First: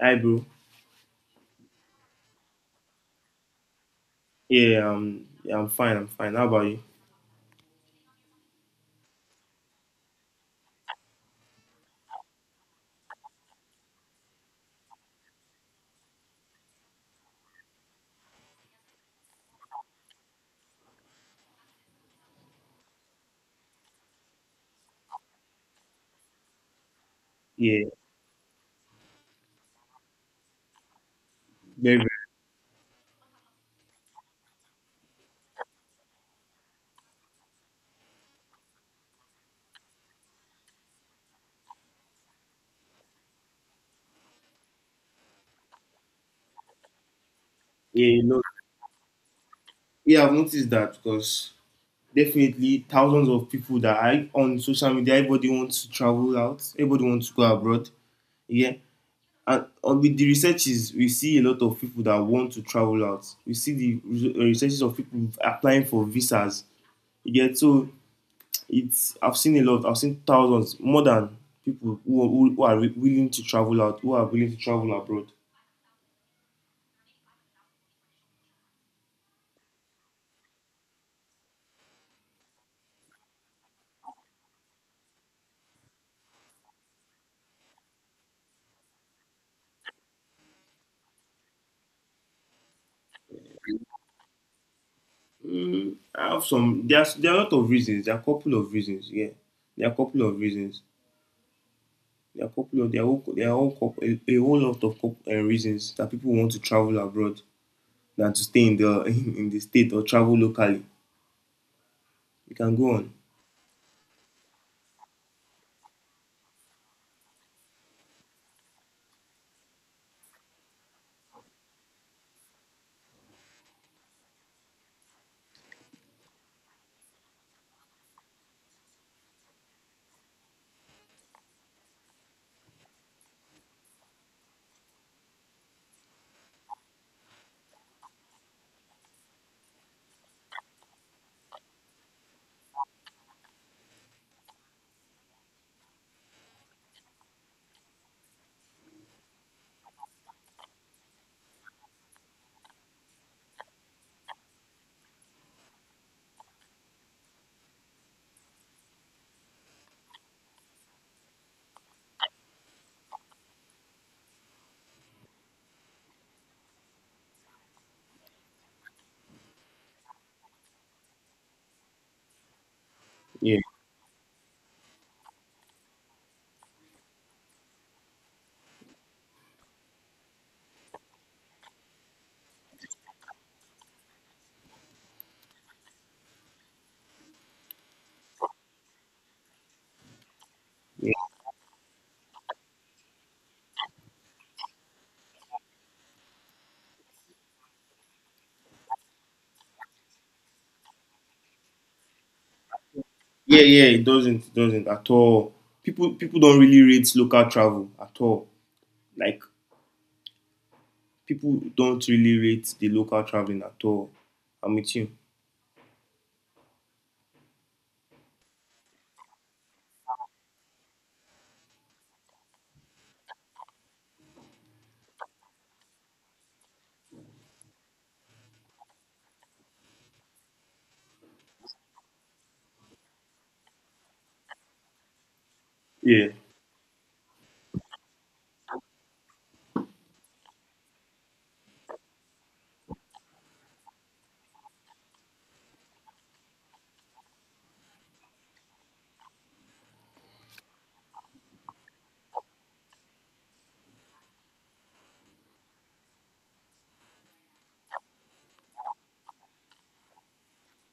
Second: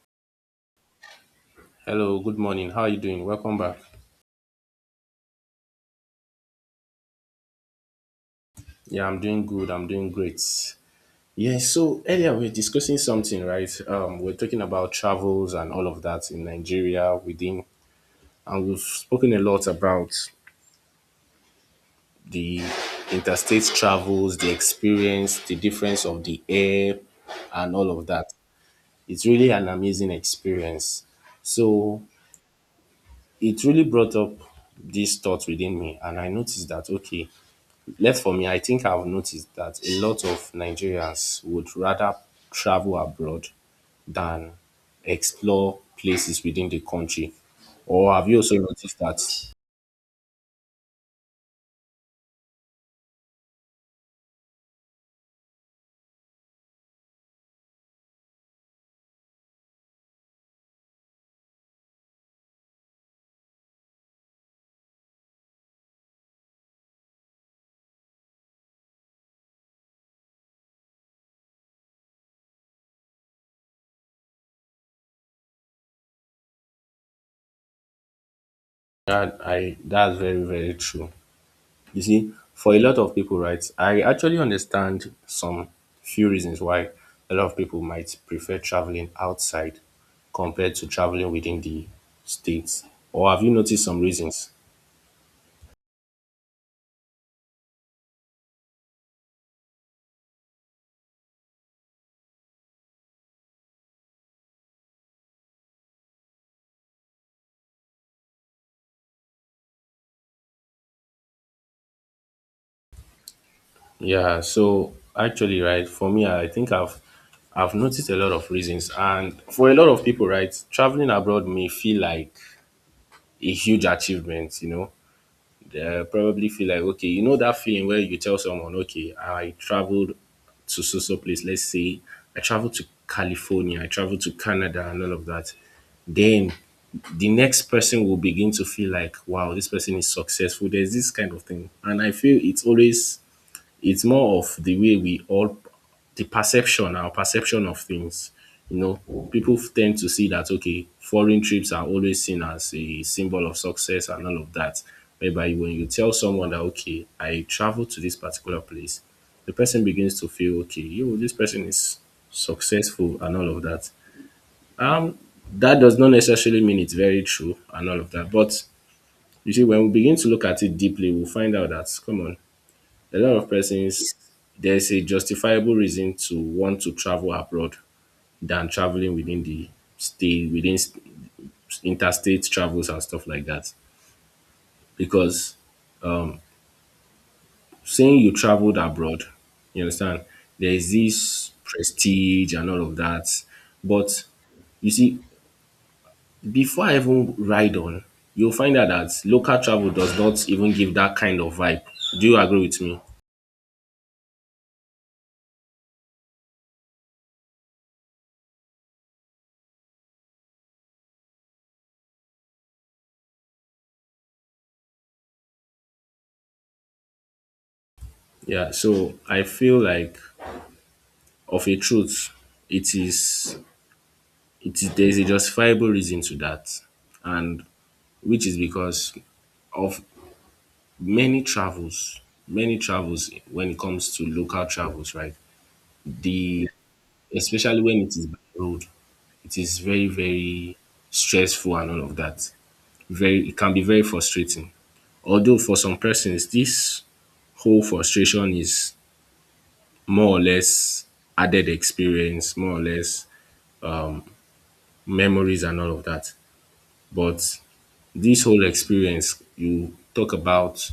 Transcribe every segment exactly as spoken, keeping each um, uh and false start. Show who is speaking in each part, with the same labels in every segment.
Speaker 1: Hi, bro.
Speaker 2: Hello, good morning. How are you doing? Welcome back.
Speaker 1: Yeah, um, yeah, I'm fine. I'm fine. How about you?
Speaker 2: Yeah, I'm doing good. I'm doing great. Yeah, so earlier we were discussing something, right? Um, we are talking about travels and all of that in Nigeria within, and we've spoken a lot about the interstate travels, the experience, the difference of the air, and
Speaker 1: Yeah,
Speaker 2: all of that. It's really an amazing experience.
Speaker 1: very,
Speaker 2: So
Speaker 1: very.
Speaker 2: it really brought up this thought within me, and I noticed that, okay, left for me, I think I've noticed that a lot of Nigerians would rather travel abroad than explore places within the country.
Speaker 1: Yeah,
Speaker 2: Or
Speaker 1: you
Speaker 2: have you
Speaker 1: know,
Speaker 2: also noticed that?
Speaker 1: yeah. I've noticed that because definitely thousands of people that are on social media, everybody wants to travel out. Everybody wants to go abroad. Yeah, and on with the researches, we see a lot of people that want to travel out. We see the re- researches of people applying for visas. Yeah, so it's. I've seen a lot. I've seen thousands, more than people who, are- who, who are willing to travel out, who are willing to travel abroad.
Speaker 2: That I That's very, very true. You see, for a lot of people, right, I actually understand some few reasons why a lot of people might prefer traveling outside compared to traveling within the states. Or have you noticed some reasons?
Speaker 1: Mm, I have some. There's there are a lot of reasons. There are a couple of reasons. Yeah, there are a couple of reasons. There are a couple of there are all, there are all coup- a, a whole lot of coup uh, reasons that people want to travel abroad than to stay in the in, in the state or travel locally. You can go on.
Speaker 2: Yeah, so actually, right, for me, I think I've I've noticed a lot of reasons. And for a lot of people, right, traveling abroad may feel like a huge achievement, you know. They probably feel like, okay, you know that feeling where you tell someone, okay, I traveled to so so place, let's say I traveled to California, I traveled to Canada and all of that. Then the next person will begin to feel like, wow, this person is successful. There's this kind of thing. And I feel it's always it's more of the way we all, the perception, our perception of things. You know, people tend to see that, okay, foreign trips are always seen as a symbol of success and all of that. Whereby when you tell someone that, okay, I travel to this particular place, the person begins to feel, okay, yo, this person is successful and all of that. Um, that does not necessarily mean it's very true and all of that. But you see, when we begin to look at it deeply, we'll find out that, come on, a lot of
Speaker 1: Yeah,
Speaker 2: persons, there's a justifiable reason to want to travel abroad than traveling within the state, within s- interstate travels and stuff like that, because um saying you traveled abroad, you understand, there is
Speaker 1: yeah,
Speaker 2: this prestige and all of that. But you see, before I even ride on, you'll find out that local travel does not even give that kind of vibe. Do you agree with me?
Speaker 1: yeah, yeah. It doesn't it doesn't at all. People people don't really rate local travel at all. Like people don't really rate the local traveling at all. I'm with you.
Speaker 2: Yeah, so I feel like, of a truth, it is it is there is a justifiable reason to that, and which is because of many travels, many travels when it comes to local travels, right?
Speaker 1: Yeah.
Speaker 2: The Especially when it is by road, it is very, very stressful and all of that. Very It can be very frustrating. Although for some persons, this whole frustration is more or less added experience, more or less memories and all of that. But this whole experience, you talk about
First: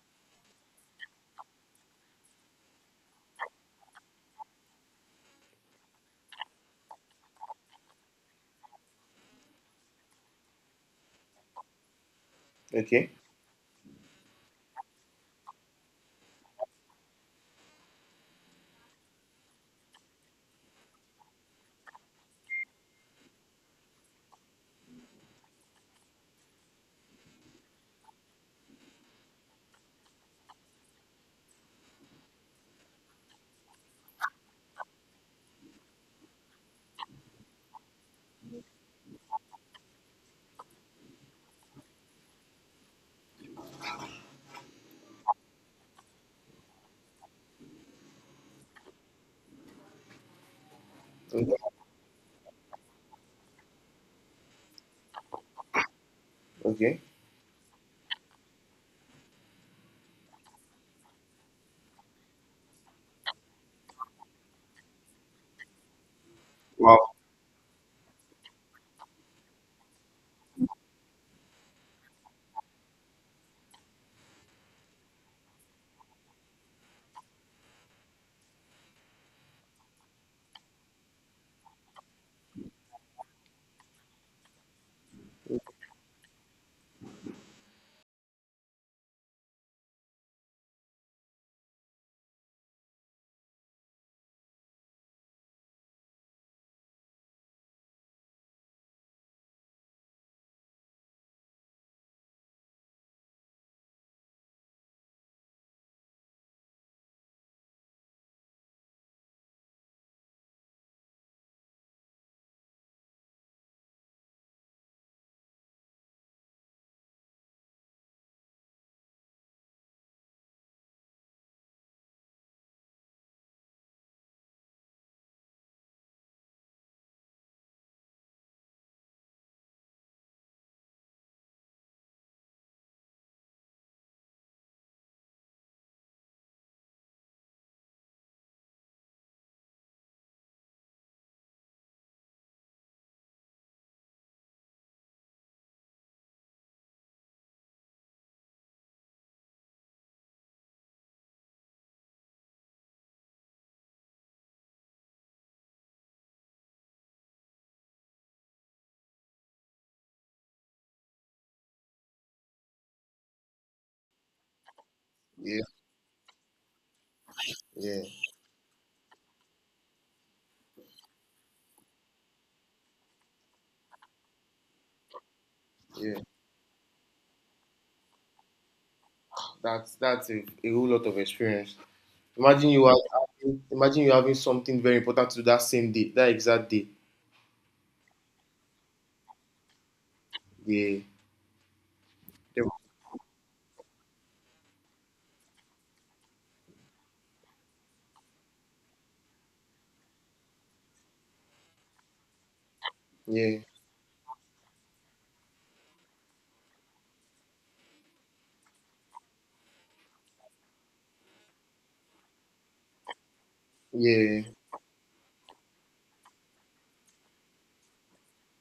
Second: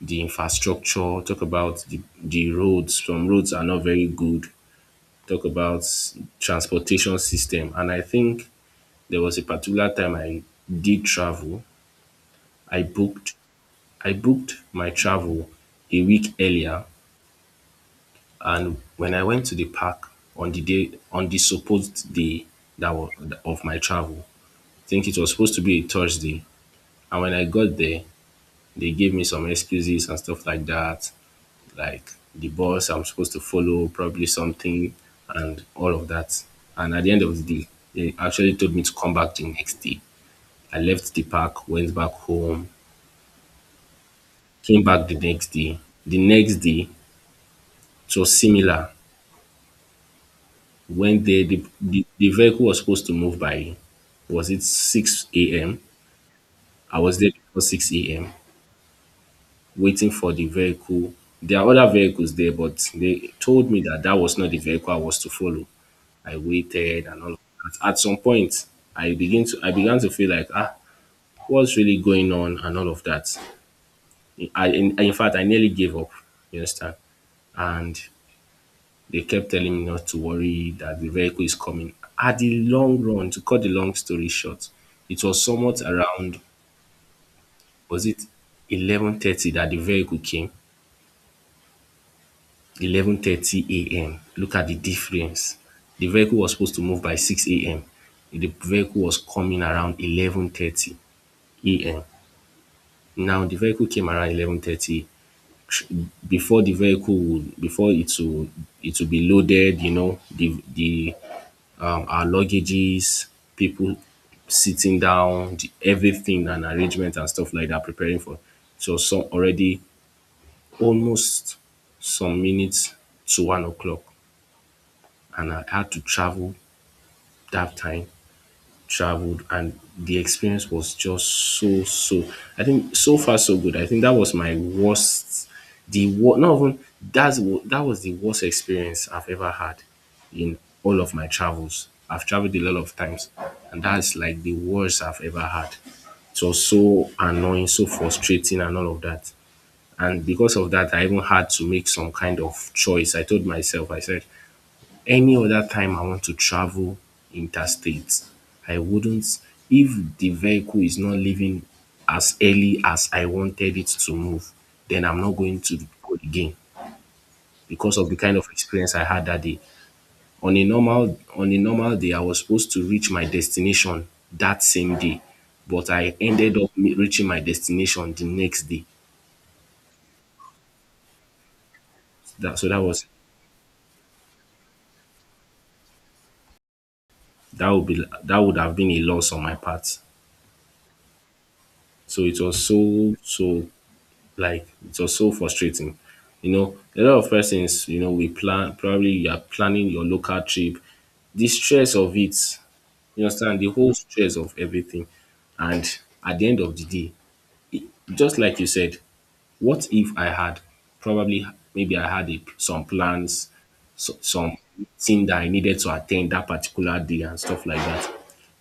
Speaker 2: the infrastructure, talk about the, the roads. Some roads are not very good. Talk about transportation system. And I think there was a particular time I did travel. I
Speaker 1: Okay.
Speaker 2: booked I booked my travel a week earlier, and when I went to the park, on the day on the supposed day that was of my travel, I think it was supposed to be a Thursday. And when I got there, they gave me some excuses and stuff like that, like the boss I'm supposed to follow, probably something, and all of that. And at the end of the day, they actually told me to come back the next day. I left the park, went back home, came back the next day. The next day, it was similar. When the,
Speaker 1: Okay.
Speaker 2: the, the, the vehicle was supposed to move by, was it six a m? I
Speaker 1: Okay.
Speaker 2: was there before six a m waiting for the vehicle. There are other vehicles there, but they told me that that was not the vehicle I was to follow. I
Speaker 1: Wow.
Speaker 2: waited and all of that. At some point, I begin to I began to feel like, ah, what's really going on and all of that. I in, in fact I nearly gave up. You understand? And they kept telling me not to worry that the vehicle is coming. At the long run, to cut the long story short, it was somewhat around, was it eleven thirty that the vehicle came, eleven thirty a m. Look at the difference. The vehicle was supposed to move by six a m. The vehicle was coming around eleven thirty a m. Now the vehicle came around eleven thirty. Before the vehicle would, before it would, it would be loaded. You know, the the um, our luggages, people sitting down, the, everything and arrangement and stuff like that, preparing for. So some already almost some minutes to one o'clock. And I had to travel that time. Traveled and the experience was just so so. I think so far so good. I think that was my worst. The what not even that's wa- That was the worst experience I've ever had in all of my travels. I've traveled a lot of times, and that's like the worst I've ever had. It was so annoying, so frustrating, and all of that. And because of that, I even had to make some kind of choice. I told myself, I said, any other time I want to travel interstate, I wouldn't, if the vehicle is not leaving as early as I wanted it to move, then I'm not going
Speaker 1: Yeah.
Speaker 2: to go again because
Speaker 1: Yeah.
Speaker 2: of the kind of experience I had that day. On a normal on a normal day, I was supposed to reach my destination that same day, but I
Speaker 1: Yeah,
Speaker 2: ended up me- reaching my destination the next day.
Speaker 1: that's that's a, a whole lot of experience.
Speaker 2: That so
Speaker 1: Imagine
Speaker 2: that
Speaker 1: you are
Speaker 2: was
Speaker 1: having, imagine you having something very important to do that same day, that exact day.
Speaker 2: that would be, that would have been a loss on my part.
Speaker 1: Yeah,
Speaker 2: So it was so so. Like it was so frustrating. You know, a lot of persons, you know, we plan, probably you are planning your local trip. The stress of it, you
Speaker 1: yeah,
Speaker 2: understand, the whole stress of everything. And at the end of the day, just like you said, what if I had probably, maybe I had a, some plans, so,
Speaker 1: yeah,
Speaker 2: some thing that I needed to attend that particular day and stuff like that.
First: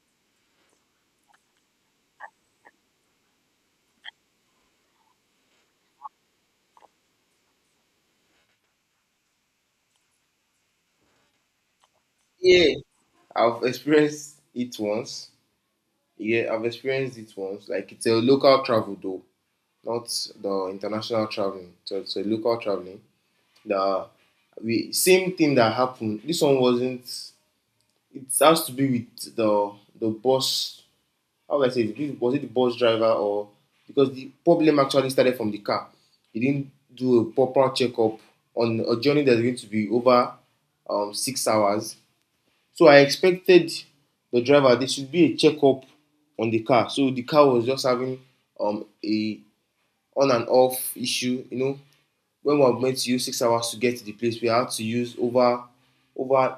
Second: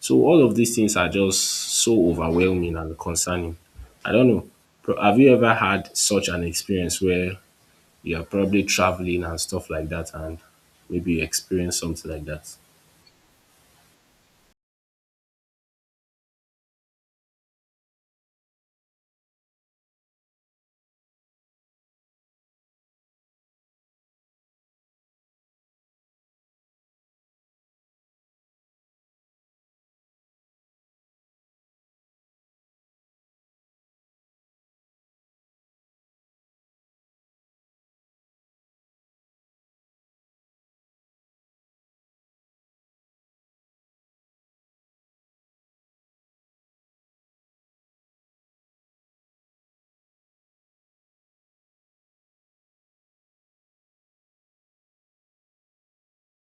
Speaker 2: So all of these things are just so overwhelming and concerning. I don't know. Pro- Have you ever had such an experience where you're probably traveling and stuff like that and maybe you experience something like that?
Speaker 1: yeah. I've experienced it once. Yeah, I've experienced it once. Like it's a local travel though, not the international traveling. So it's a local traveling. The we same thing that happened. This one wasn't. It has to be with the the bus, how would I say it? Was it the bus driver, or because the problem actually started from the car? He didn't do a proper checkup on a journey that's going to be over um, six hours. So I expected the driver there should be a checkup on the car. So the car was just having um, a on and off issue, you know, when we were meant to use six hours to get to the place, we had to use over over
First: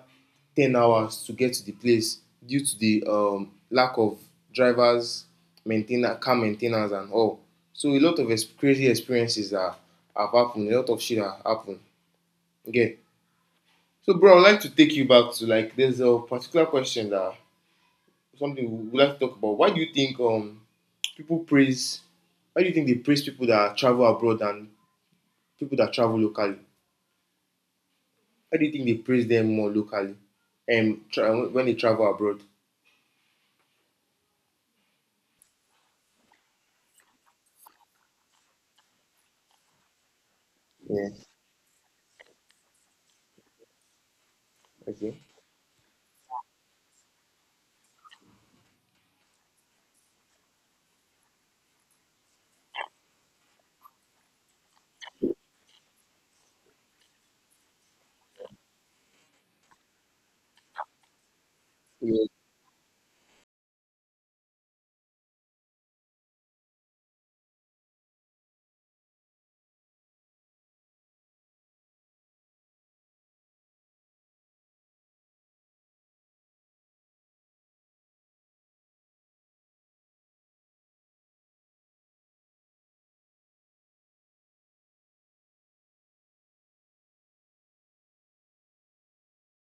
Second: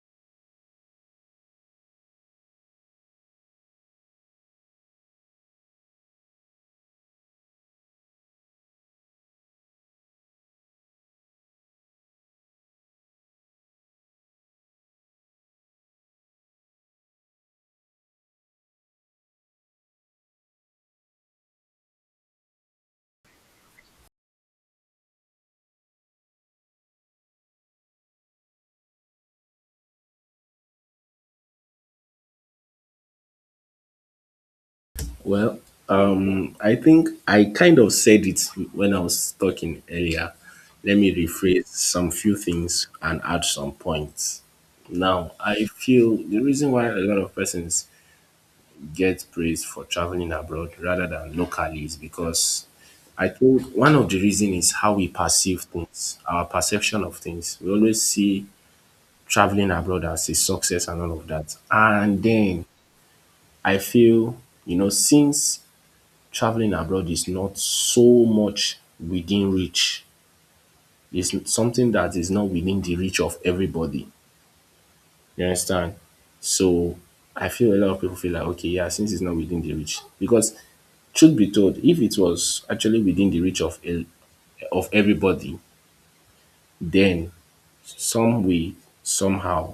Speaker 1: ten hours to get to the place due to the um, lack of drivers, maintainer, car maintainers, and all. So a lot of crazy experiences that have happened. A lot of shit that happened. Okay. So, bro, I'd like to take you back to, like, there's a particular question that something we would like to talk about. Why do you think um people praise? Why do you think they praise people that travel abroad and people that travel locally? How do you think they praise them more locally? Um, tra- when they travel abroad.
Speaker 2: Well, um, I think I kind of said it when I was talking earlier. Let
Speaker 1: Yeah.
Speaker 2: me rephrase some few things and add some points.
Speaker 1: Okay.
Speaker 2: Now, I feel the reason why a lot of persons get praised for traveling abroad rather than locally is because I think one of the reason is how we perceive things, our perception of things. We always see traveling abroad as a success and all of that. And
Speaker 1: Yeah.
Speaker 2: then I feel, you know, since traveling abroad is not so much within reach. It's something that is not within the reach of everybody. You understand? So I feel a lot of people feel like, okay, yeah, since it's not within the reach, because truth be told, if it was actually within the reach of el- of everybody, then some way, somehow,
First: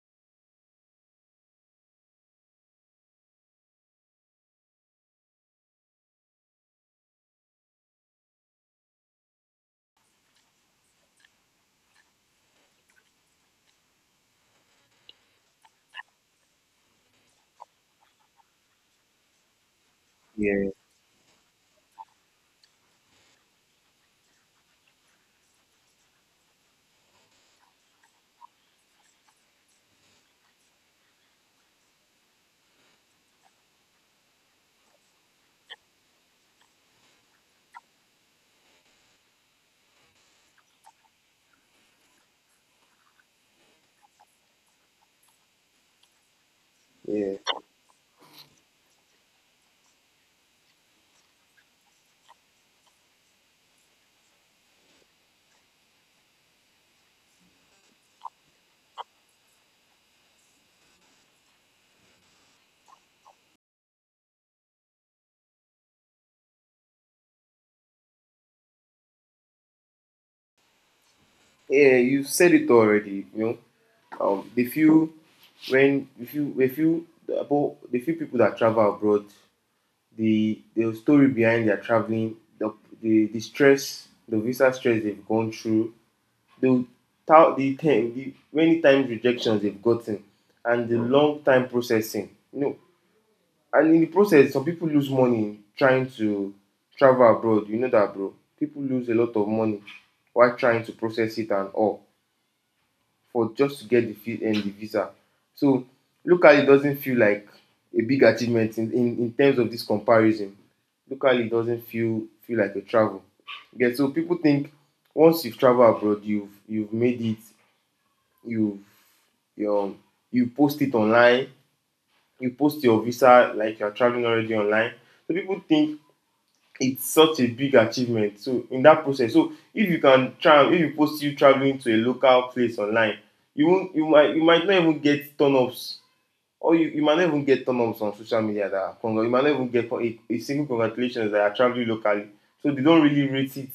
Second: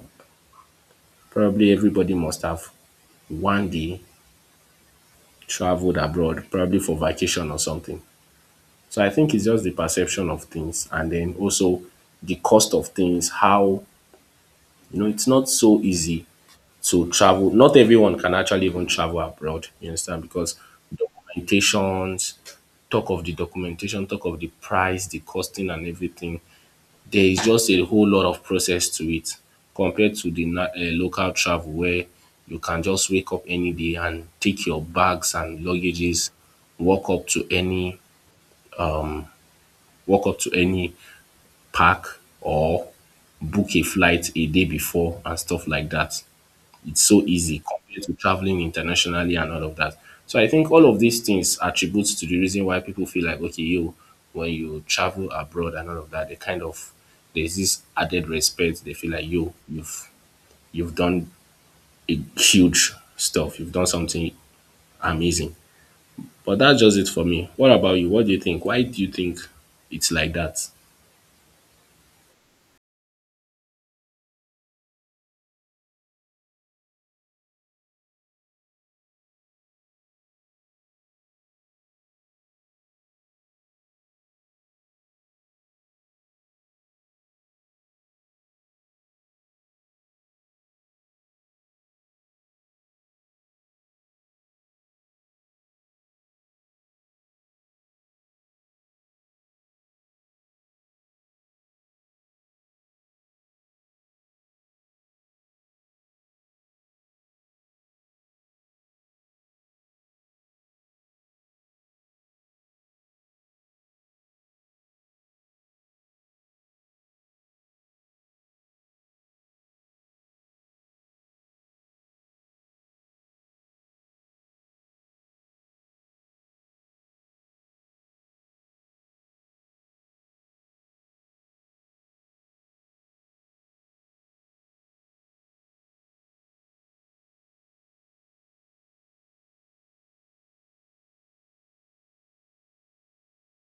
Speaker 2: probably everybody must have one day traveled abroad, probably for vacation or something. So I think it's just the perception of things and then also the cost of things, how you know it's not so easy to travel. Not everyone can actually even travel abroad, you understand? Because
Speaker 1: Yeah.
Speaker 2: documentations, talk of the documentation, talk of the price, the costing and everything. There is just a whole lot of process to it compared to the na- eh, local travel where you can just wake up any day and take your bags and luggages, walk up to any walk up to any park or book a flight a day before and stuff like that. It's so
Speaker 1: Yeah.
Speaker 2: easy compared to traveling internationally and all of that. So I think all of these things attributes to the reason why people feel like, okay, you, when you travel abroad and all of that, they kind of, there's this added respect. They feel like you you've you've done a huge stuff. You've done something amazing. But that's just it for me. What about you? What do you think? Why do you think it's like that?
Speaker 1: Yeah. You said it already. You know, um, the few when if you if you about the few people that travel abroad, the the story behind their traveling, the the, the stress, the visa stress they've gone through, the thou- the, ten- the many times rejections they've gotten, and the long time processing. You know, And in the process, some people lose money trying to travel abroad. You know that, bro. People lose a lot of money while trying to process it and all for just to get the, fi- and the visa. So locally, it doesn't feel like a big achievement in, in, in terms of this comparison. Locally, it doesn't feel feel like a travel. Yeah, so people think once you've traveled abroad, you've you've made it, you've, you know, you post it online, you post your visa like you're traveling already online. So people think it's such a big achievement. So in that process, so if you can travel, if you post you traveling to a local place online, you won't, you might, you might not even get turn ups, or you, you might not even get turn ups on social media that are congr- you might not even get con- a, a single congratulations that are traveling locally. So they don't really rate it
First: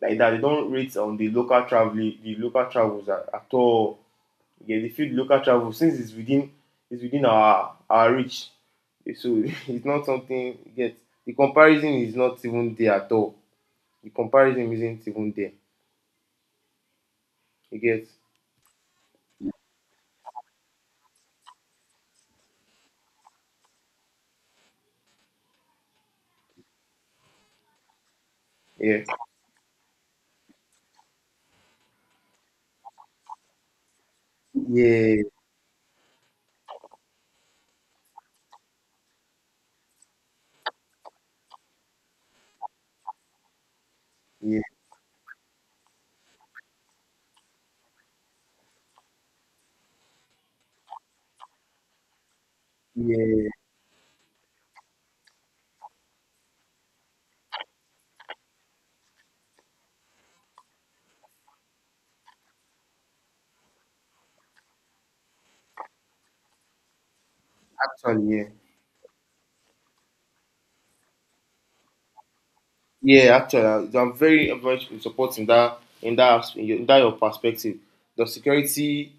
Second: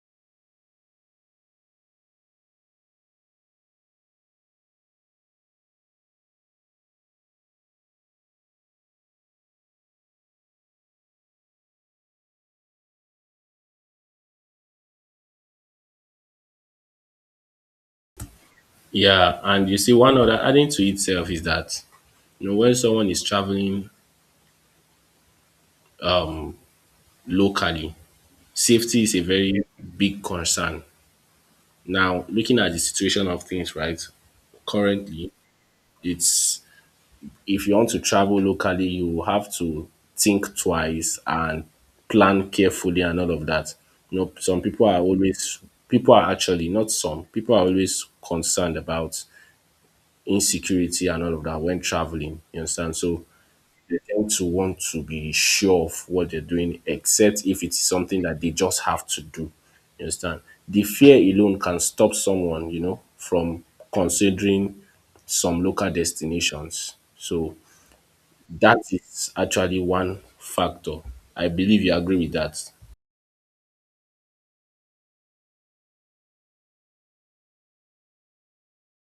Speaker 1: like that. They don't rate on the local traveling, the local travels at, at all. Yes, if you the local travel since it's within it's within our our reach. Eh, so it's not something yet. The comparison is not even there at all. The comparison isn't even there. You get?
Speaker 2: Yeah, and you see, one other adding to itself is that you know when someone is traveling um, locally, safety
Speaker 1: Yeah.
Speaker 2: is a very big concern. Now, looking at the situation of things, right?
Speaker 1: Yeah,
Speaker 2: Currently, it's, if you want to travel locally, you have to think twice and plan carefully and all of that. You know,
Speaker 1: yeah,
Speaker 2: some people are always people are actually not, some people are always concerned about insecurity and all of that when traveling. You understand? So
Speaker 1: yeah.
Speaker 2: they tend to want to be sure of what they're doing, except if it's something that they just have to do. You understand? The fear alone can stop someone, you know, from considering some local destinations. So
Speaker 1: Actually, yeah,
Speaker 2: that is actually one factor. I believe you agree with that.
Speaker 1: yeah. Actually, I- I'm very much in support in that in that asp- in your, in that your perspective. The security,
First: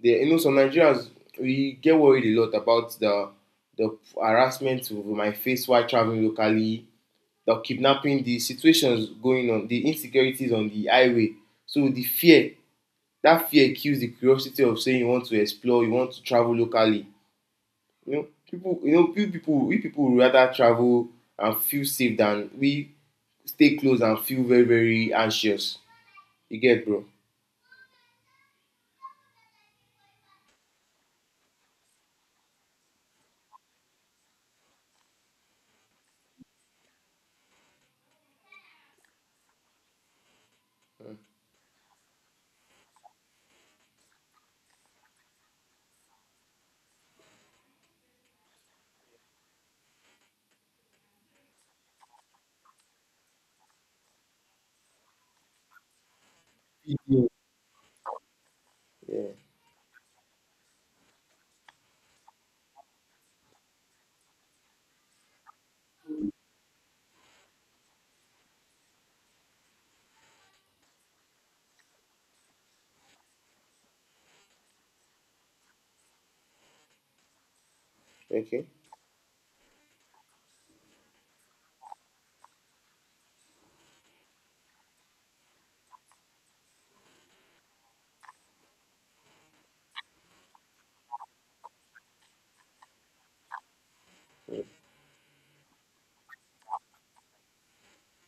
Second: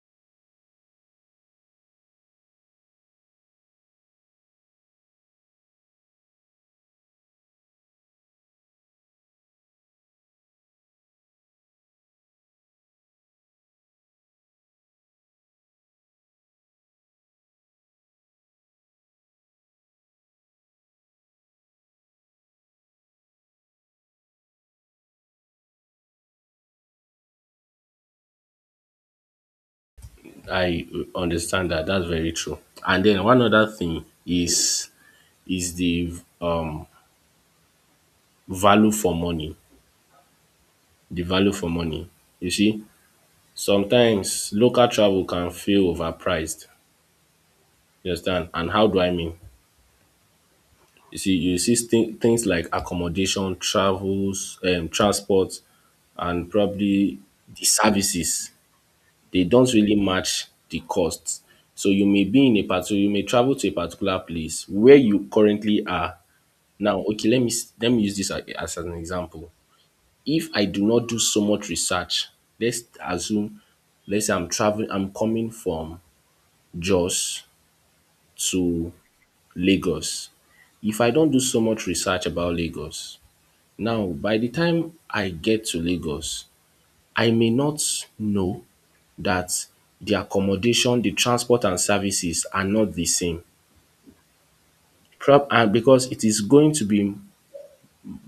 Speaker 1: the, you know, some Nigerians, we get worried a lot about the the harassment we might face while traveling locally, the kidnapping, the situations going on, the insecurities on the highway. So the fear, that fear kills the curiosity of saying you want to explore, you want to travel locally. You know, people, you know, few people, we people rather travel and feel safe than we stay close and feel very, very anxious. You get, bro?
Speaker 2: I uh, understand that. That's very true. And then one other thing is is the um value for money. The value for money. You see, sometimes local travel can feel overpriced, you understand? And how do I mean? You see, you see thi- things like accommodation, travels, um, transport, and probably
Speaker 1: Yeah.
Speaker 2: the services.
Speaker 1: Yeah.
Speaker 2: They don't really match the costs. So you may be in a particular, you may travel to a particular place where you currently are. Now, okay, let me s- let me use this a- as an example. If I do not do so much research, let's assume, let's say I'm traveling, I'm coming from Jos
Speaker 1: Okay.
Speaker 2: to Lagos. If I don do so much research about Lagos, now by the time I get to Lagos, I may not know that the accommodation, the transport and services are not the same prob and because it is going to be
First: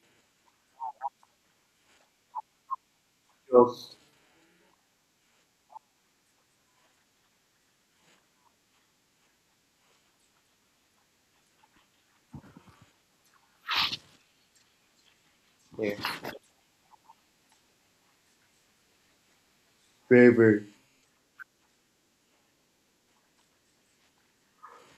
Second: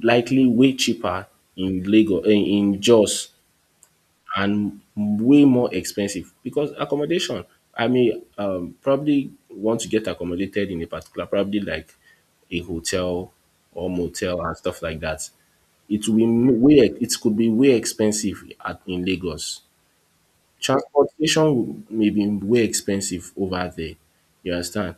Speaker 2: likely way cheaper in Lagos, eh, in Jos and way more expensive because accommodation i mean, um, probably want to get accommodated in a particular probably like a hotel or motel and stuff like that.
Speaker 1: Yeah.
Speaker 2: it will be m- way it could be way expensive at, in Lagos.
Speaker 1: Very, very.
Speaker 2: Transportation may be way expensive over there, you understand,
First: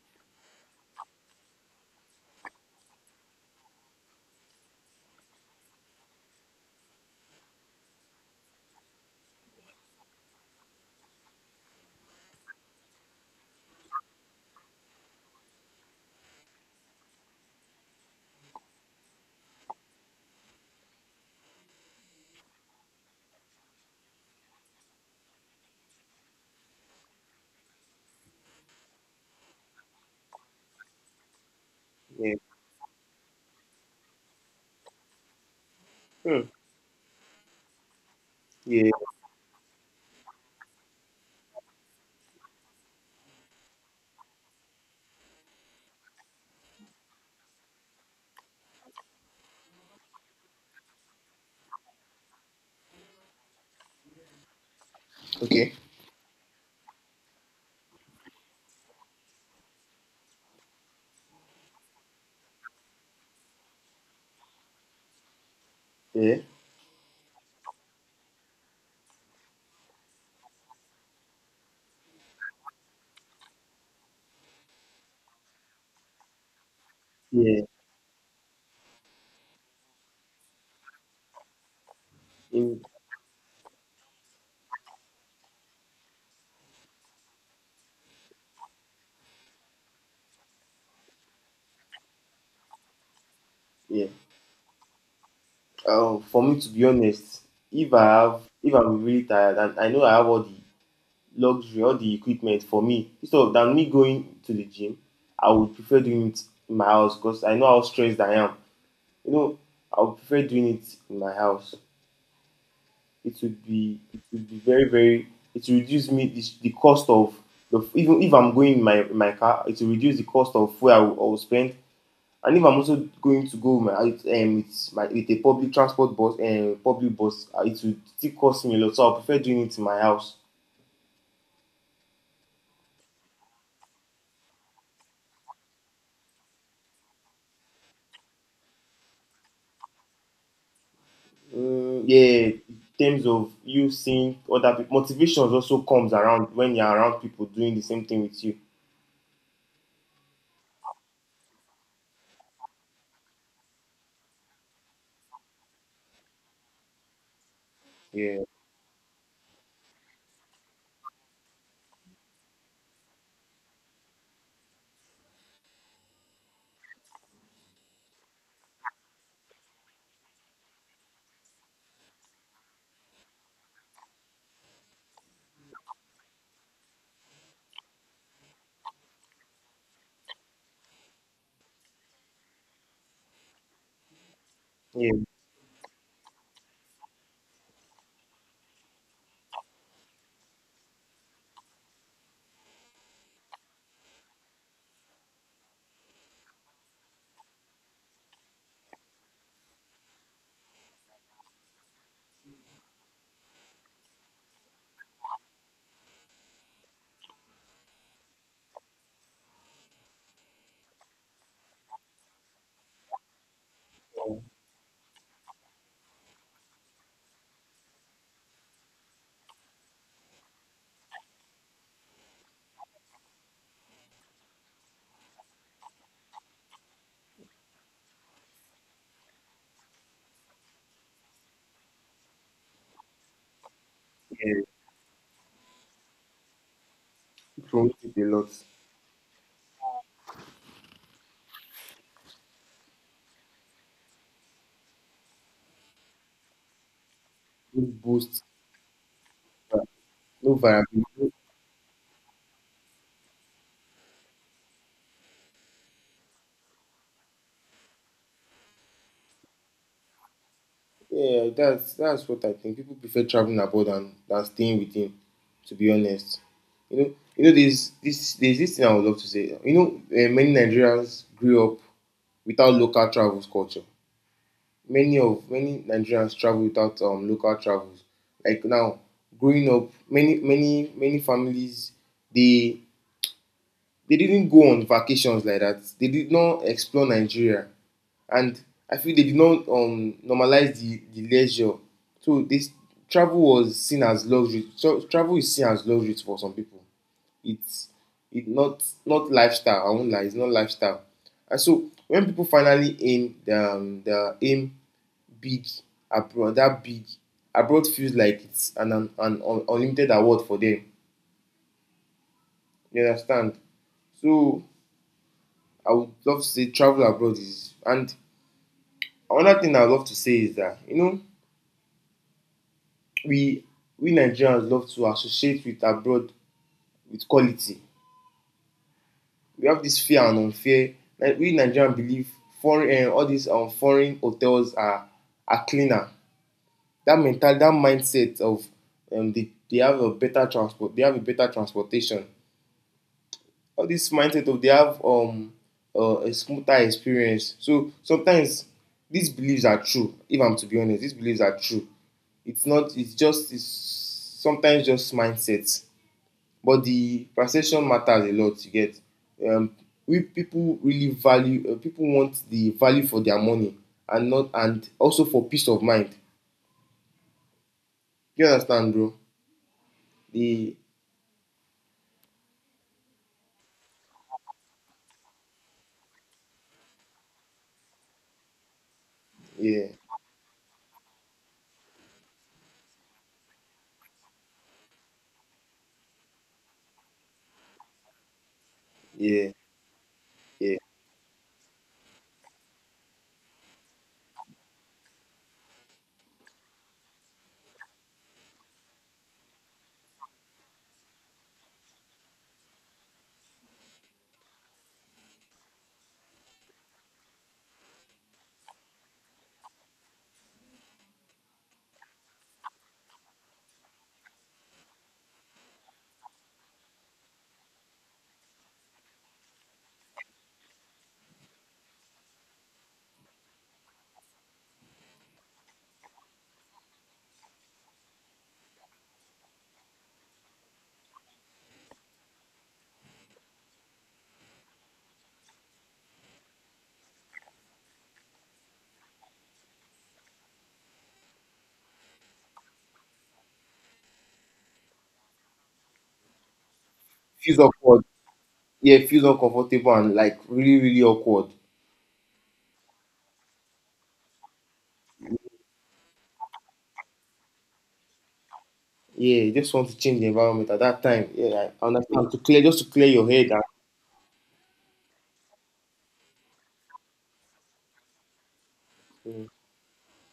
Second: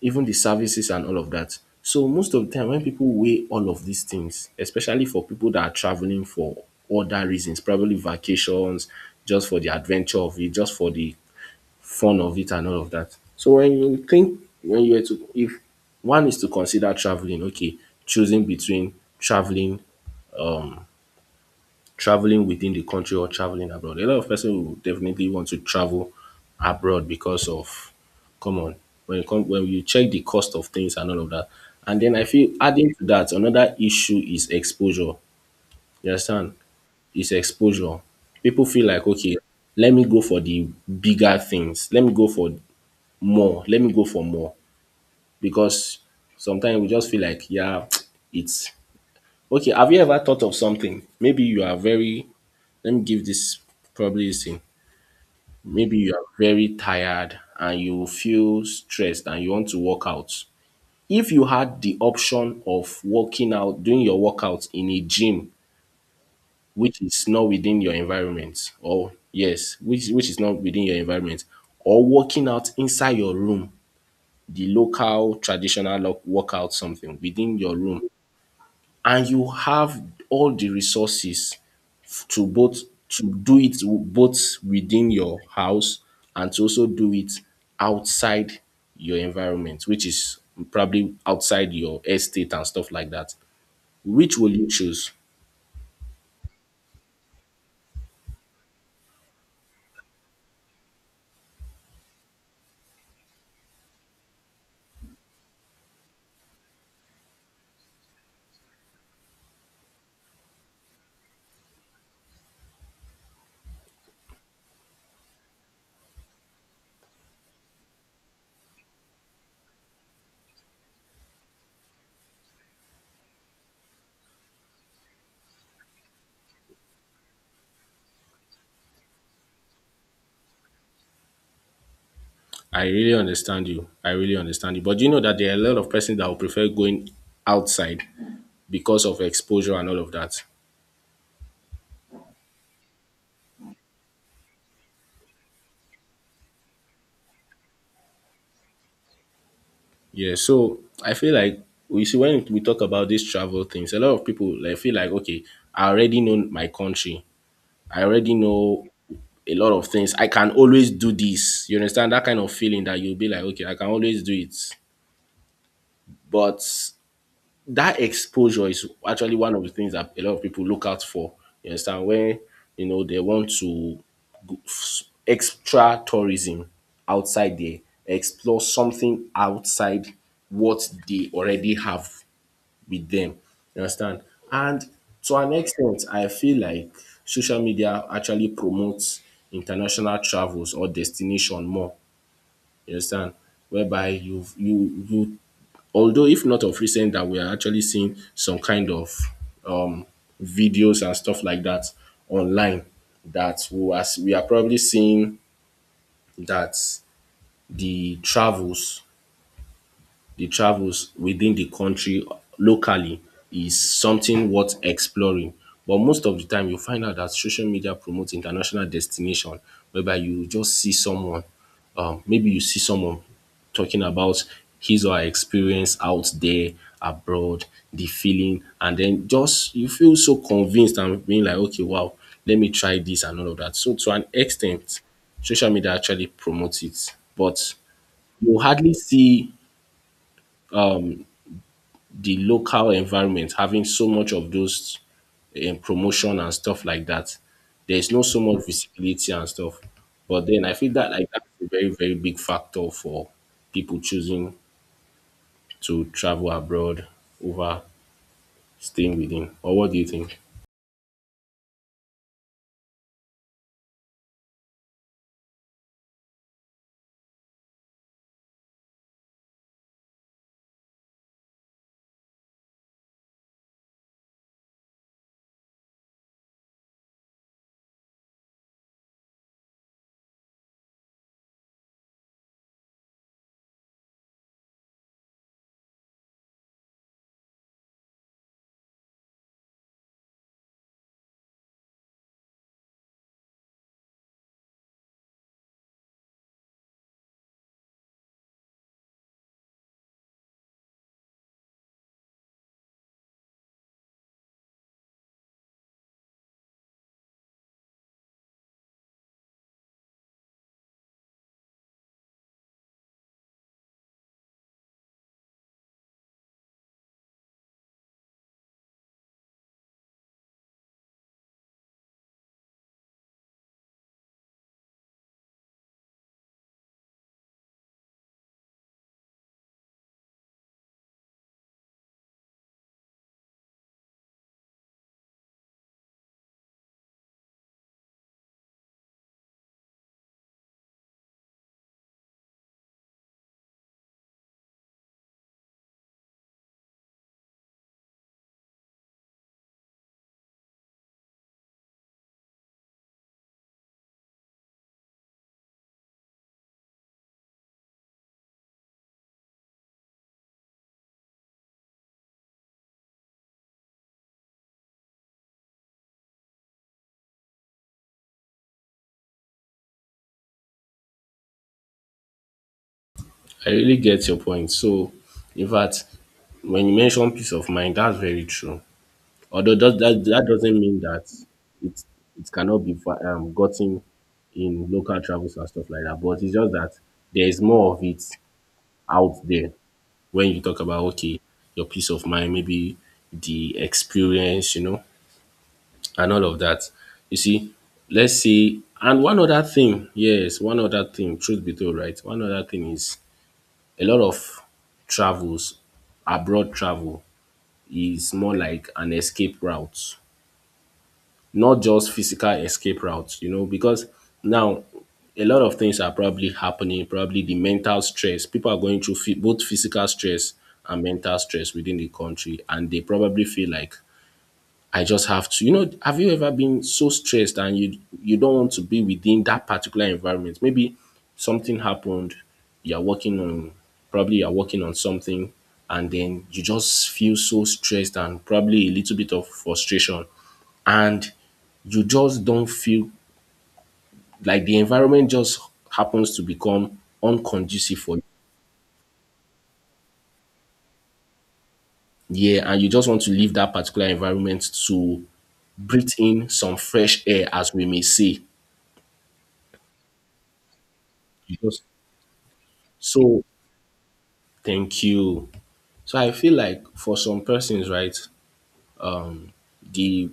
Speaker 2: even the services and all of that. So most of the time when people weigh all of these things, especially for people that are traveling for other reasons, probably vacations, just for the adventure of it, just for the fun of it and all of that. So when you think when you were to if one is to consider traveling, okay, choosing between traveling um traveling within the country or traveling abroad. A lot of person will definitely want to travel abroad because of, come on, when you come when you check the cost of things and all of that. And then I
Speaker 1: Yeah.
Speaker 2: feel adding to that, another issue is exposure. You
Speaker 1: Hmm.
Speaker 2: understand? It's exposure. People feel
Speaker 1: Yeah.
Speaker 2: like, okay, let me go for the bigger things. Let me go for more. Let me go for more because sometimes we just feel like, yeah, it's okay. Have you ever thought of something? Maybe you are very Let me give this probably a sin.
Speaker 1: Okay.
Speaker 2: Maybe you are very tired and you feel stressed and you want to work out. If you had the option of working out, doing your workout in a gym,
Speaker 1: Yeah.
Speaker 2: which is not within your environment, or yes, which, which is not within your environment, or working out inside your room, the local traditional lo- workout something within
Speaker 1: Yeah.
Speaker 2: your room, and you have all the resources f- to both
Speaker 1: In,
Speaker 2: to do it w- both within your house and to also do it outside your environment, which is probably outside your estate and stuff like that.
Speaker 1: yeah.
Speaker 2: Which will you choose?
Speaker 1: Um, for me, to be honest, if I have, if I'm really tired and I know I have all the luxury, all the equipment for me, instead of than me going to the gym, I would prefer doing it in my house because I know how stressed I am. You know, I would prefer doing it in my house. It would be, it would be very, very, it will reduce me the, the cost of the, even if I'm going in my my car, it will reduce the cost of where I will, I will spend, and if I'm also going to go with my um, with my with a public transport bus um, public bus, uh, it would still cost me a lot. So I prefer doing it in my house.
Speaker 2: I really understand you. I really understand you. But you know that there are a lot of persons that will prefer going outside because of exposure and all of that.
Speaker 1: Mm, yeah, in terms of you seeing other people, motivation also comes around when you're around people doing the same thing with you.
Speaker 2: Yeah, so I feel like we see when we talk about these travel things, a lot of people like feel like, okay, I already know my country, I already
Speaker 1: Yeah,
Speaker 2: know a lot of things. I can always do this. You understand that kind of feeling that you'll be like, okay, I can always do it. But that exposure is actually one of the things that a lot of people look out for. You understand, when you know they want to extra tourism outside there, explore something outside what they already have with them. You understand? And
Speaker 1: yeah,
Speaker 2: to an extent, I feel like social media actually promotes international travels or destination more. You understand? Whereby you you you although if not of recent that we are actually seeing some kind of um videos and stuff like that online that we are, we are probably seeing that the travels the travels within the country locally is something worth exploring. But most of the time you find out that social media promotes international destination whereby you just see someone, um, maybe you see someone talking about his or her experience out there abroad, the feeling, and then just you feel so convinced and being like, okay, wow, let me try this and all of that. So to an
Speaker 1: yeah.
Speaker 2: extent, social media actually promotes it, but
Speaker 1: Promote it a lot.
Speaker 2: you hardly see the local environment having so much of those um, promotion and stuff like that.
Speaker 1: No
Speaker 2: There's no so
Speaker 1: Boost,
Speaker 2: much visibility and stuff.
Speaker 1: uh,
Speaker 2: But
Speaker 1: no
Speaker 2: then I feel that like
Speaker 1: variability.
Speaker 2: that's a very, very big factor for people choosing to travel abroad over staying within. Or what do you think?
Speaker 1: Yeah, that's that's what I think. People prefer traveling abroad than, than staying within, to be honest. You know, you know, there's this there's this thing I would love to say. You know, uh, many Nigerians grew up without local travels culture. Many of many Nigerians travel without um local travels. Like now, growing up, many many many families they they didn't go on vacations like that. They did not explore Nigeria, and I feel they did not um, normalize the, the leisure. So this travel was seen as luxury. So travel is seen as luxury for some people. It's it not not lifestyle. I won't lie, it's not lifestyle. And so when people finally aim the um, the aim big abroad, that big abroad feels like it's an an, an unlimited award for them. You understand? So I would love to say travel abroad is, and another thing I love to say is that, you know, we we Nigerians love to associate with abroad with quality. We have this fair and unfair. Like we Nigerians believe foreign, uh, all these, um, foreign hotels are are cleaner. That mental, that mindset of, um, they, they have a better transport, they have a better transportation, all this mindset of they have um uh, a smoother experience. So sometimes these beliefs are true. If I'm to be honest, these beliefs are true. It's not. It's just. It's sometimes just mindsets. But the perception matters a lot. You get. Um, we people really value. Uh, people want the value for their money, and not, and also for peace of mind. You understand, bro? The
Speaker 2: I really get your point. So in fact, when you mention peace of mind, that's very true. Although
Speaker 1: yeah,
Speaker 2: that, that, that doesn't mean that it it cannot be fi- um, gotten in local travels and stuff like that. But it's just that there is more of it out
Speaker 1: yeah,
Speaker 2: there when you
Speaker 1: yeah.
Speaker 2: talk about okay, your peace of mind, maybe the experience, you know, and all of that. You see, let's see. And one other thing, yes, one other thing, truth be told, right? One other thing is a lot of travels, abroad travel, is more like an escape route, not just physical escape routes, you know, because now a lot of things are probably happening, probably the mental stress. People are going through phy- both physical stress and mental stress within the country, and they probably feel like I just have to, you know, have you ever been so stressed and you you don't want to be within that particular environment? Maybe something happened, you're working on probably you're working on something and then you just feel so stressed and probably a little bit of frustration and you just don't feel like the environment just happens to become
Speaker 1: Feels
Speaker 2: unconducive
Speaker 1: awkward.
Speaker 2: for you.
Speaker 1: Yeah, feels uncomfortable and like really, really awkward.
Speaker 2: Yeah, and you just want to leave that particular environment to breathe in some fresh air, as we may say.
Speaker 1: Yeah, you just want to change the environment at that time.
Speaker 2: You
Speaker 1: Yeah,
Speaker 2: just
Speaker 1: I understand. To clear, just to clear your
Speaker 2: So
Speaker 1: head.
Speaker 2: Thank you. So I feel like for some persons, right,
Speaker 1: And,
Speaker 2: the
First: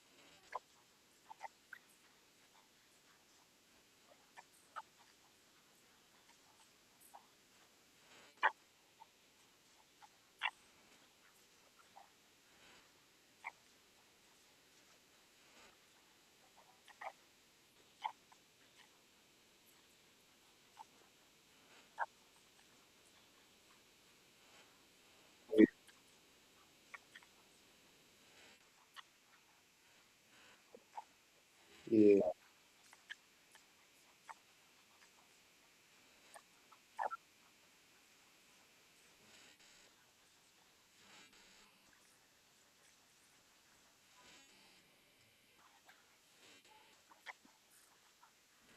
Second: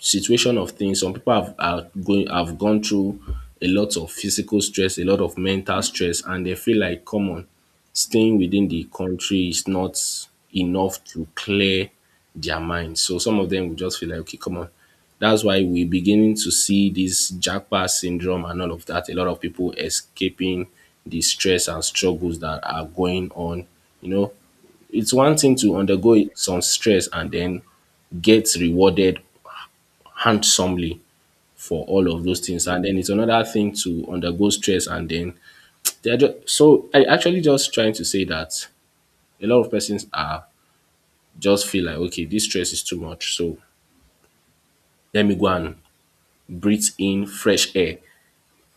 Speaker 2: situation of things, some people have are going have gone through a lot of physical stress, a lot of mental stress, and they feel like come on, staying within the country is not enough to clear their mind. So some of them will just feel like, okay, come on. That's why we're beginning to see this jackpot syndrome and all of that. A lot of people escaping the stress and struggles that are going on, you know, it's one thing to undergo some stress and then get rewarded handsomely for all
Speaker 1: yeah,
Speaker 2: of those things, and then it's another thing to undergo stress and then they're just so I actually just trying to say that a lot of persons are just feel like, okay, this stress is too much, so let me go and breathe in fresh air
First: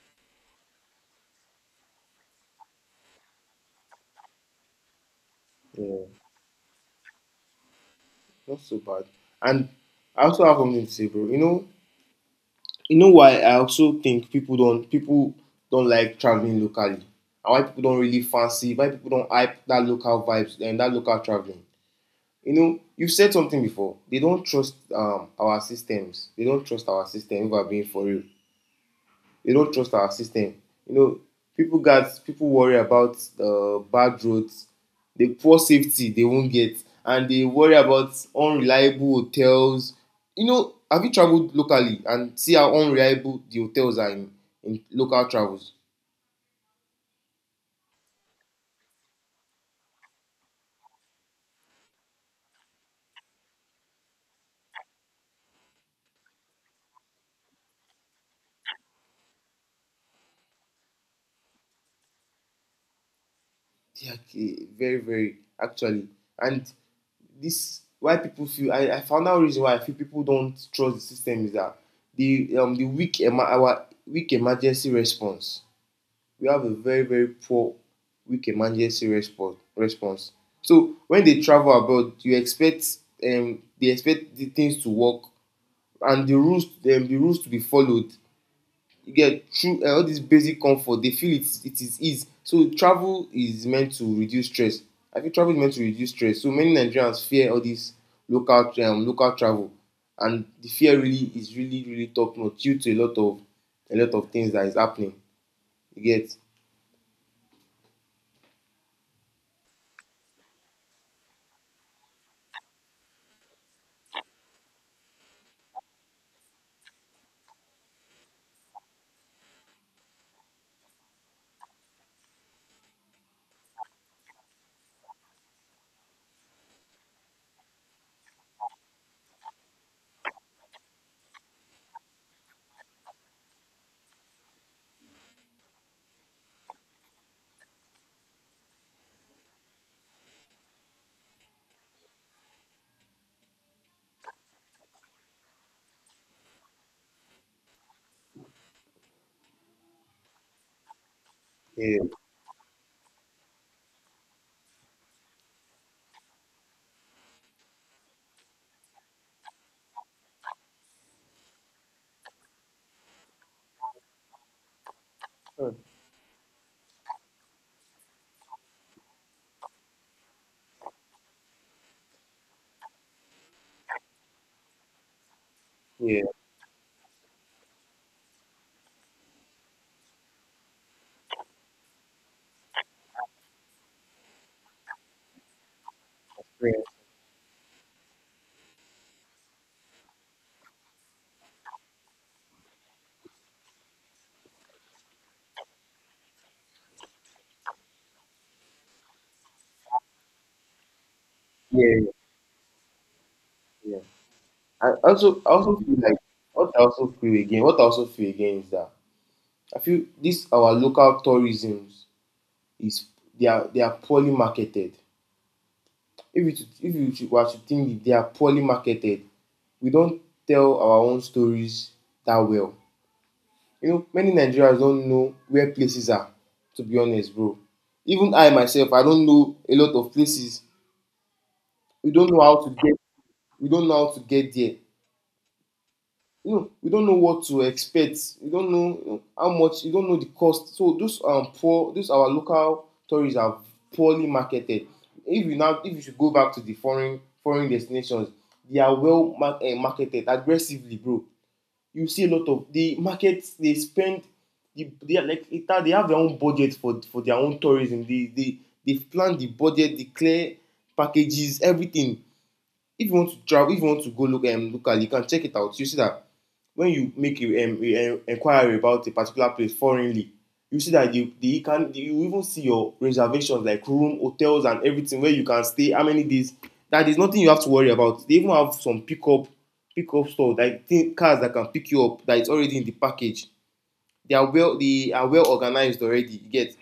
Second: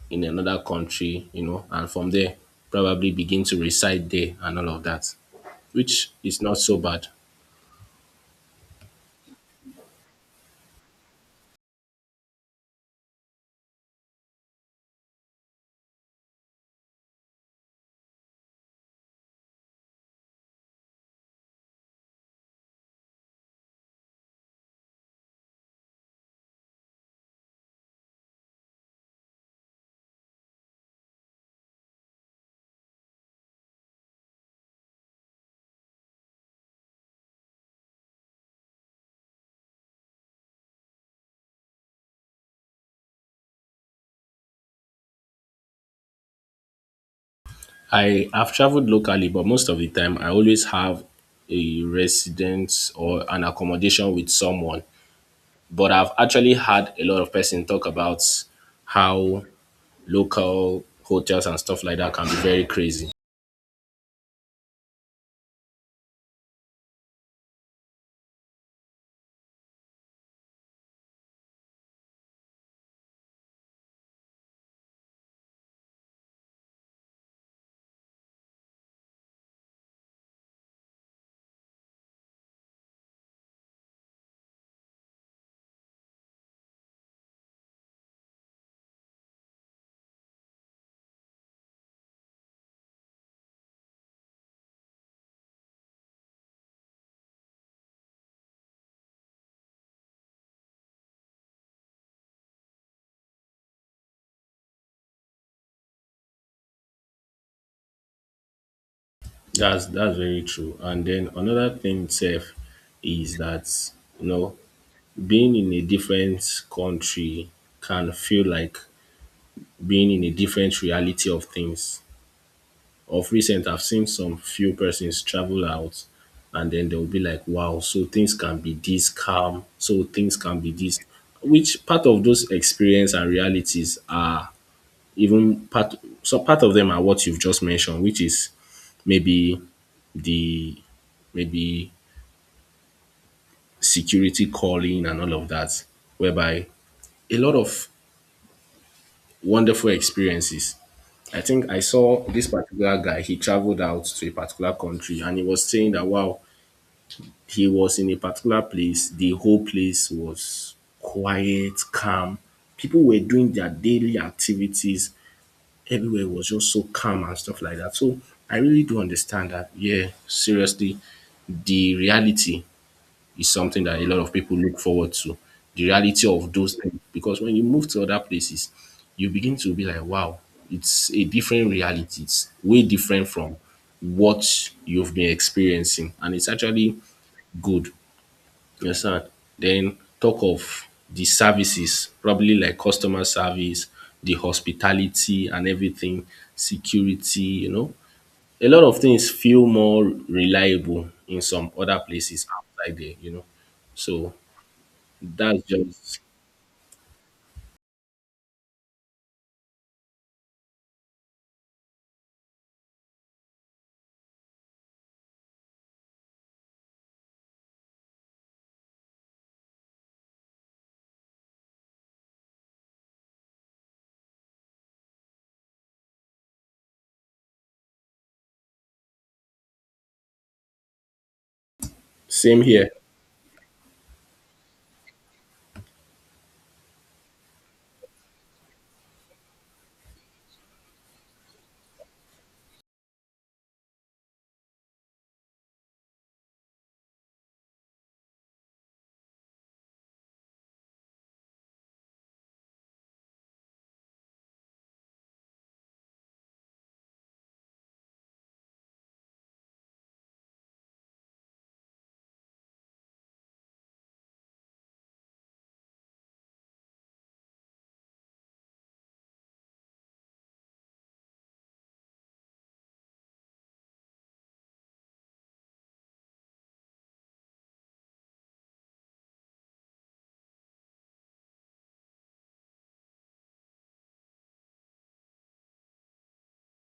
Speaker 2: in another country, you know, and from there probably begin to reside there and all of that,
Speaker 1: yeah,
Speaker 2: which is not so bad.
Speaker 1: not so bad. And I also have something to say, bro. You know, you know why I also think people don't people don't like traveling locally, and why people don't really fancy, why people don't hype that local vibes and that local traveling. You know, you've said something before. They don't trust um our systems. They don't trust our system. If I'm being for real, they don't trust our system. You know, people got people worry about uh, bad roads, the poor safety they won't get, and they worry about unreliable hotels. You know, have you traveled locally and see how unreliable the hotels are in, in local travels?
Speaker 2: I have traveled locally, but most of the time I always have a residence or an accommodation with someone. But I've actually had a lot of person talk about how local hotels and stuff like that can be very crazy.
Speaker 1: They are, eh, very, very, actually. And this why people feel, I, I found out reason why I feel people don't trust the system is that the um the weak ema- our weak emergency response. We have a very, very poor weak emergency response response. So when they travel abroad, you expect, um, they expect the things to work and the rules, um, the rules to be followed. You get through, uh, all this basic comfort they feel it it is ease. So travel is meant to reduce stress. I think travel is meant to reduce stress, so many Nigerians fear all this local, um, local travel, and the fear really is really, really top notch due to a lot of a lot of things that is happening. You get?
Speaker 2: That's that's very true. And then another thing itself is that, you know, being in a different country can feel like being in a different reality of things. Of recent I've seen some few persons travel out and then they'll be like, wow, so things can be this calm, so things can be this, which part of those experience and realities are even part, so part of them are what you've just mentioned, which is maybe the maybe security calling and all of that, whereby a lot of wonderful experiences. I think I
Speaker 1: Yeah.
Speaker 2: saw this particular guy, he traveled out to a particular country and he was saying that, wow, he was in a particular place, the whole place was quiet, calm. People were doing their daily activities.
Speaker 1: Hmm.
Speaker 2: Everywhere was just so calm and stuff like that. So I really do understand that, yeah, seriously, the reality is something that a lot of people look forward to. The
Speaker 1: Yeah,
Speaker 2: reality of those things. Because when you move to other places, you begin to be like, wow, it's a different reality. It's way different from what you've been experiencing. And it's
Speaker 1: yeah,
Speaker 2: actually good, you understand? Then talk of the services, probably like customer service, the hospitality and everything, security, you know. A lot of things feel more reliable in some other
Speaker 1: yeah,
Speaker 2: places outside there, you know.
Speaker 1: yeah.
Speaker 2: So
Speaker 1: I also, I
Speaker 2: that's
Speaker 1: also feel like
Speaker 2: just
Speaker 1: what I also feel again, what I also feel again is that I feel this our local tourism is, they are they are poorly marketed. If you should- if you should- were to think it, they are poorly marketed, we don't tell our own stories that well. You know, many Nigerians don't know where places are. To be honest, bro. Even I myself, I don't know a lot of places. We don't know
Speaker 2: same
Speaker 1: how to
Speaker 2: here.
Speaker 1: get. We don't know how to get there. You know, we don't know what to expect, we don't know, you know, how much, you don't know the cost. So those, um, poor, those our local tourists are poorly marketed. If you now, if you should go back to the foreign foreign destinations, they are well mar uh, marketed aggressively, bro. You see a lot of, they market, they spend, they, they are like later, they have their own budget for for their own tourism. They they they plan the budget, they clear packages, everything. If you want to travel, if you want to go look, um, locally, you can check it out. You see that when you make a, um, a, a inquiry about a particular place foreignly, you see that they they can, you even see your reservations like room hotels and everything, where you can stay, how many days. That is nothing you have to worry about. They even have some pickup pickup store like thing cars that can pick you up that is already in the package. They are well, they are well organized already. You get?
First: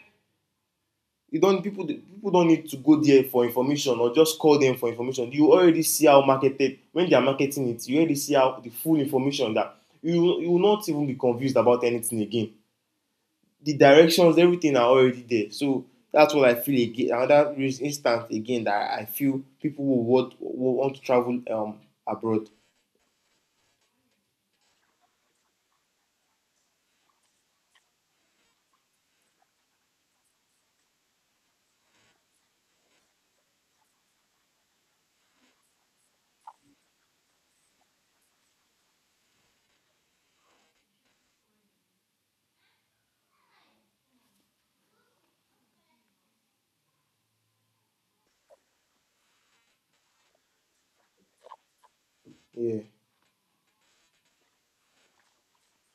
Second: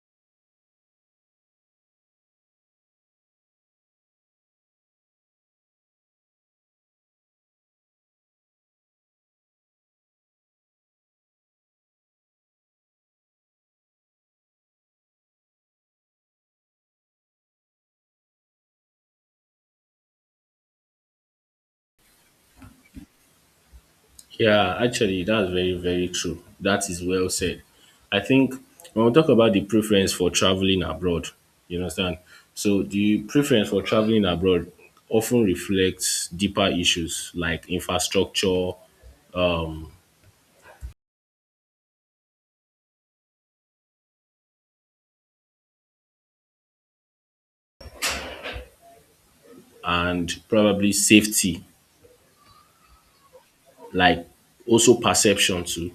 Speaker 1: You don't, people people don't need to go there for information, or just call them for information. You already see how marketed, when they are marketing it, you already see how the full information that you you will not even be confused about anything again. The directions, everything are already there. So that's what I feel again, another reas- instance again that I feel people will want will want to travel, um abroad.
Speaker 2: Yeah, actually, that's very, very true. That is well said. I think when we talk about the preference for traveling abroad, you understand? So, the preference for traveling abroad often reflects deeper issues like infrastructure, um, and probably safety,
Speaker 1: Yeah,
Speaker 2: like also perception to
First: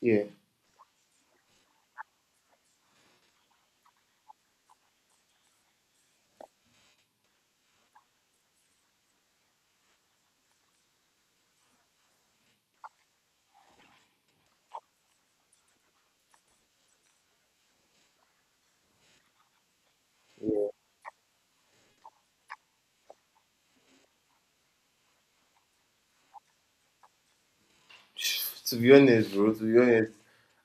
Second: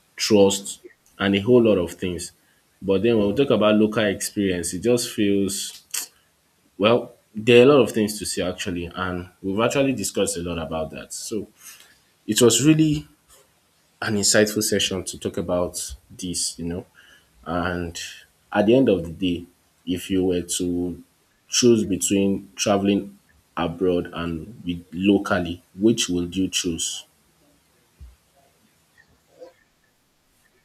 Speaker 1: yeah,
Speaker 2: trust and a whole lot of things. But then when we talk about local experience, it just feels well, there are a lot of things to say actually, and we've actually discussed a lot about that. So it was really an insightful session to talk about this, you know. And at the end of the day, if you were
Speaker 1: yeah.
Speaker 2: to choose between traveling abroad and with locally, which would you choose?
Speaker 1: To be honest, bro, to be honest,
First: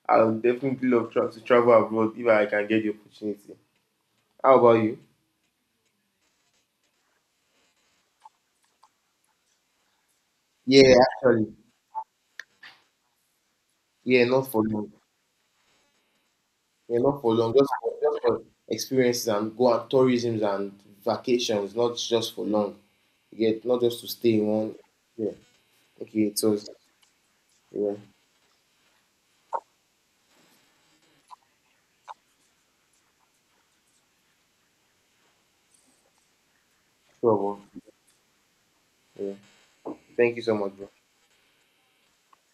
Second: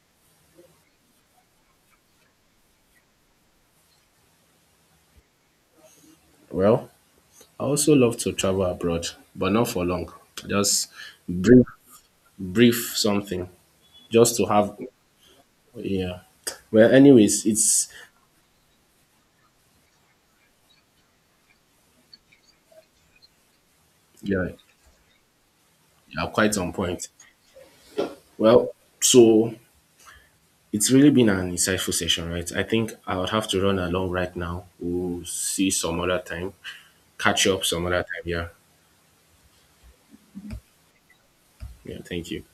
Speaker 1: I would definitely love tra- to travel abroad if I can get the opportunity. How about you?
Speaker 2: Well, I also love to travel abroad, but not for long. Just
Speaker 1: Yeah, actually.
Speaker 2: brief, brief something,
Speaker 1: Yeah,
Speaker 2: just to
Speaker 1: not for
Speaker 2: have,
Speaker 1: long.
Speaker 2: yeah. Well,
Speaker 1: Yeah, not for
Speaker 2: anyways,
Speaker 1: long. Just
Speaker 2: it's
Speaker 1: for, just for experiences and go on tourisms and vacations, not just for long. Yeah, not just to stay in
Speaker 2: yeah.
Speaker 1: one. Yeah.
Speaker 2: Yeah,
Speaker 1: Okay,
Speaker 2: quite
Speaker 1: so
Speaker 2: on point.
Speaker 1: yeah,
Speaker 2: Well, so it's really been an insightful session, right? I think I would have to run along right now. We'll see some other time.
Speaker 1: sure,
Speaker 2: Catch
Speaker 1: bro.
Speaker 2: up some other time. Yeah.
Speaker 1: Yeah. Thank you so much, bro.
Speaker 2: Yeah. Thank you.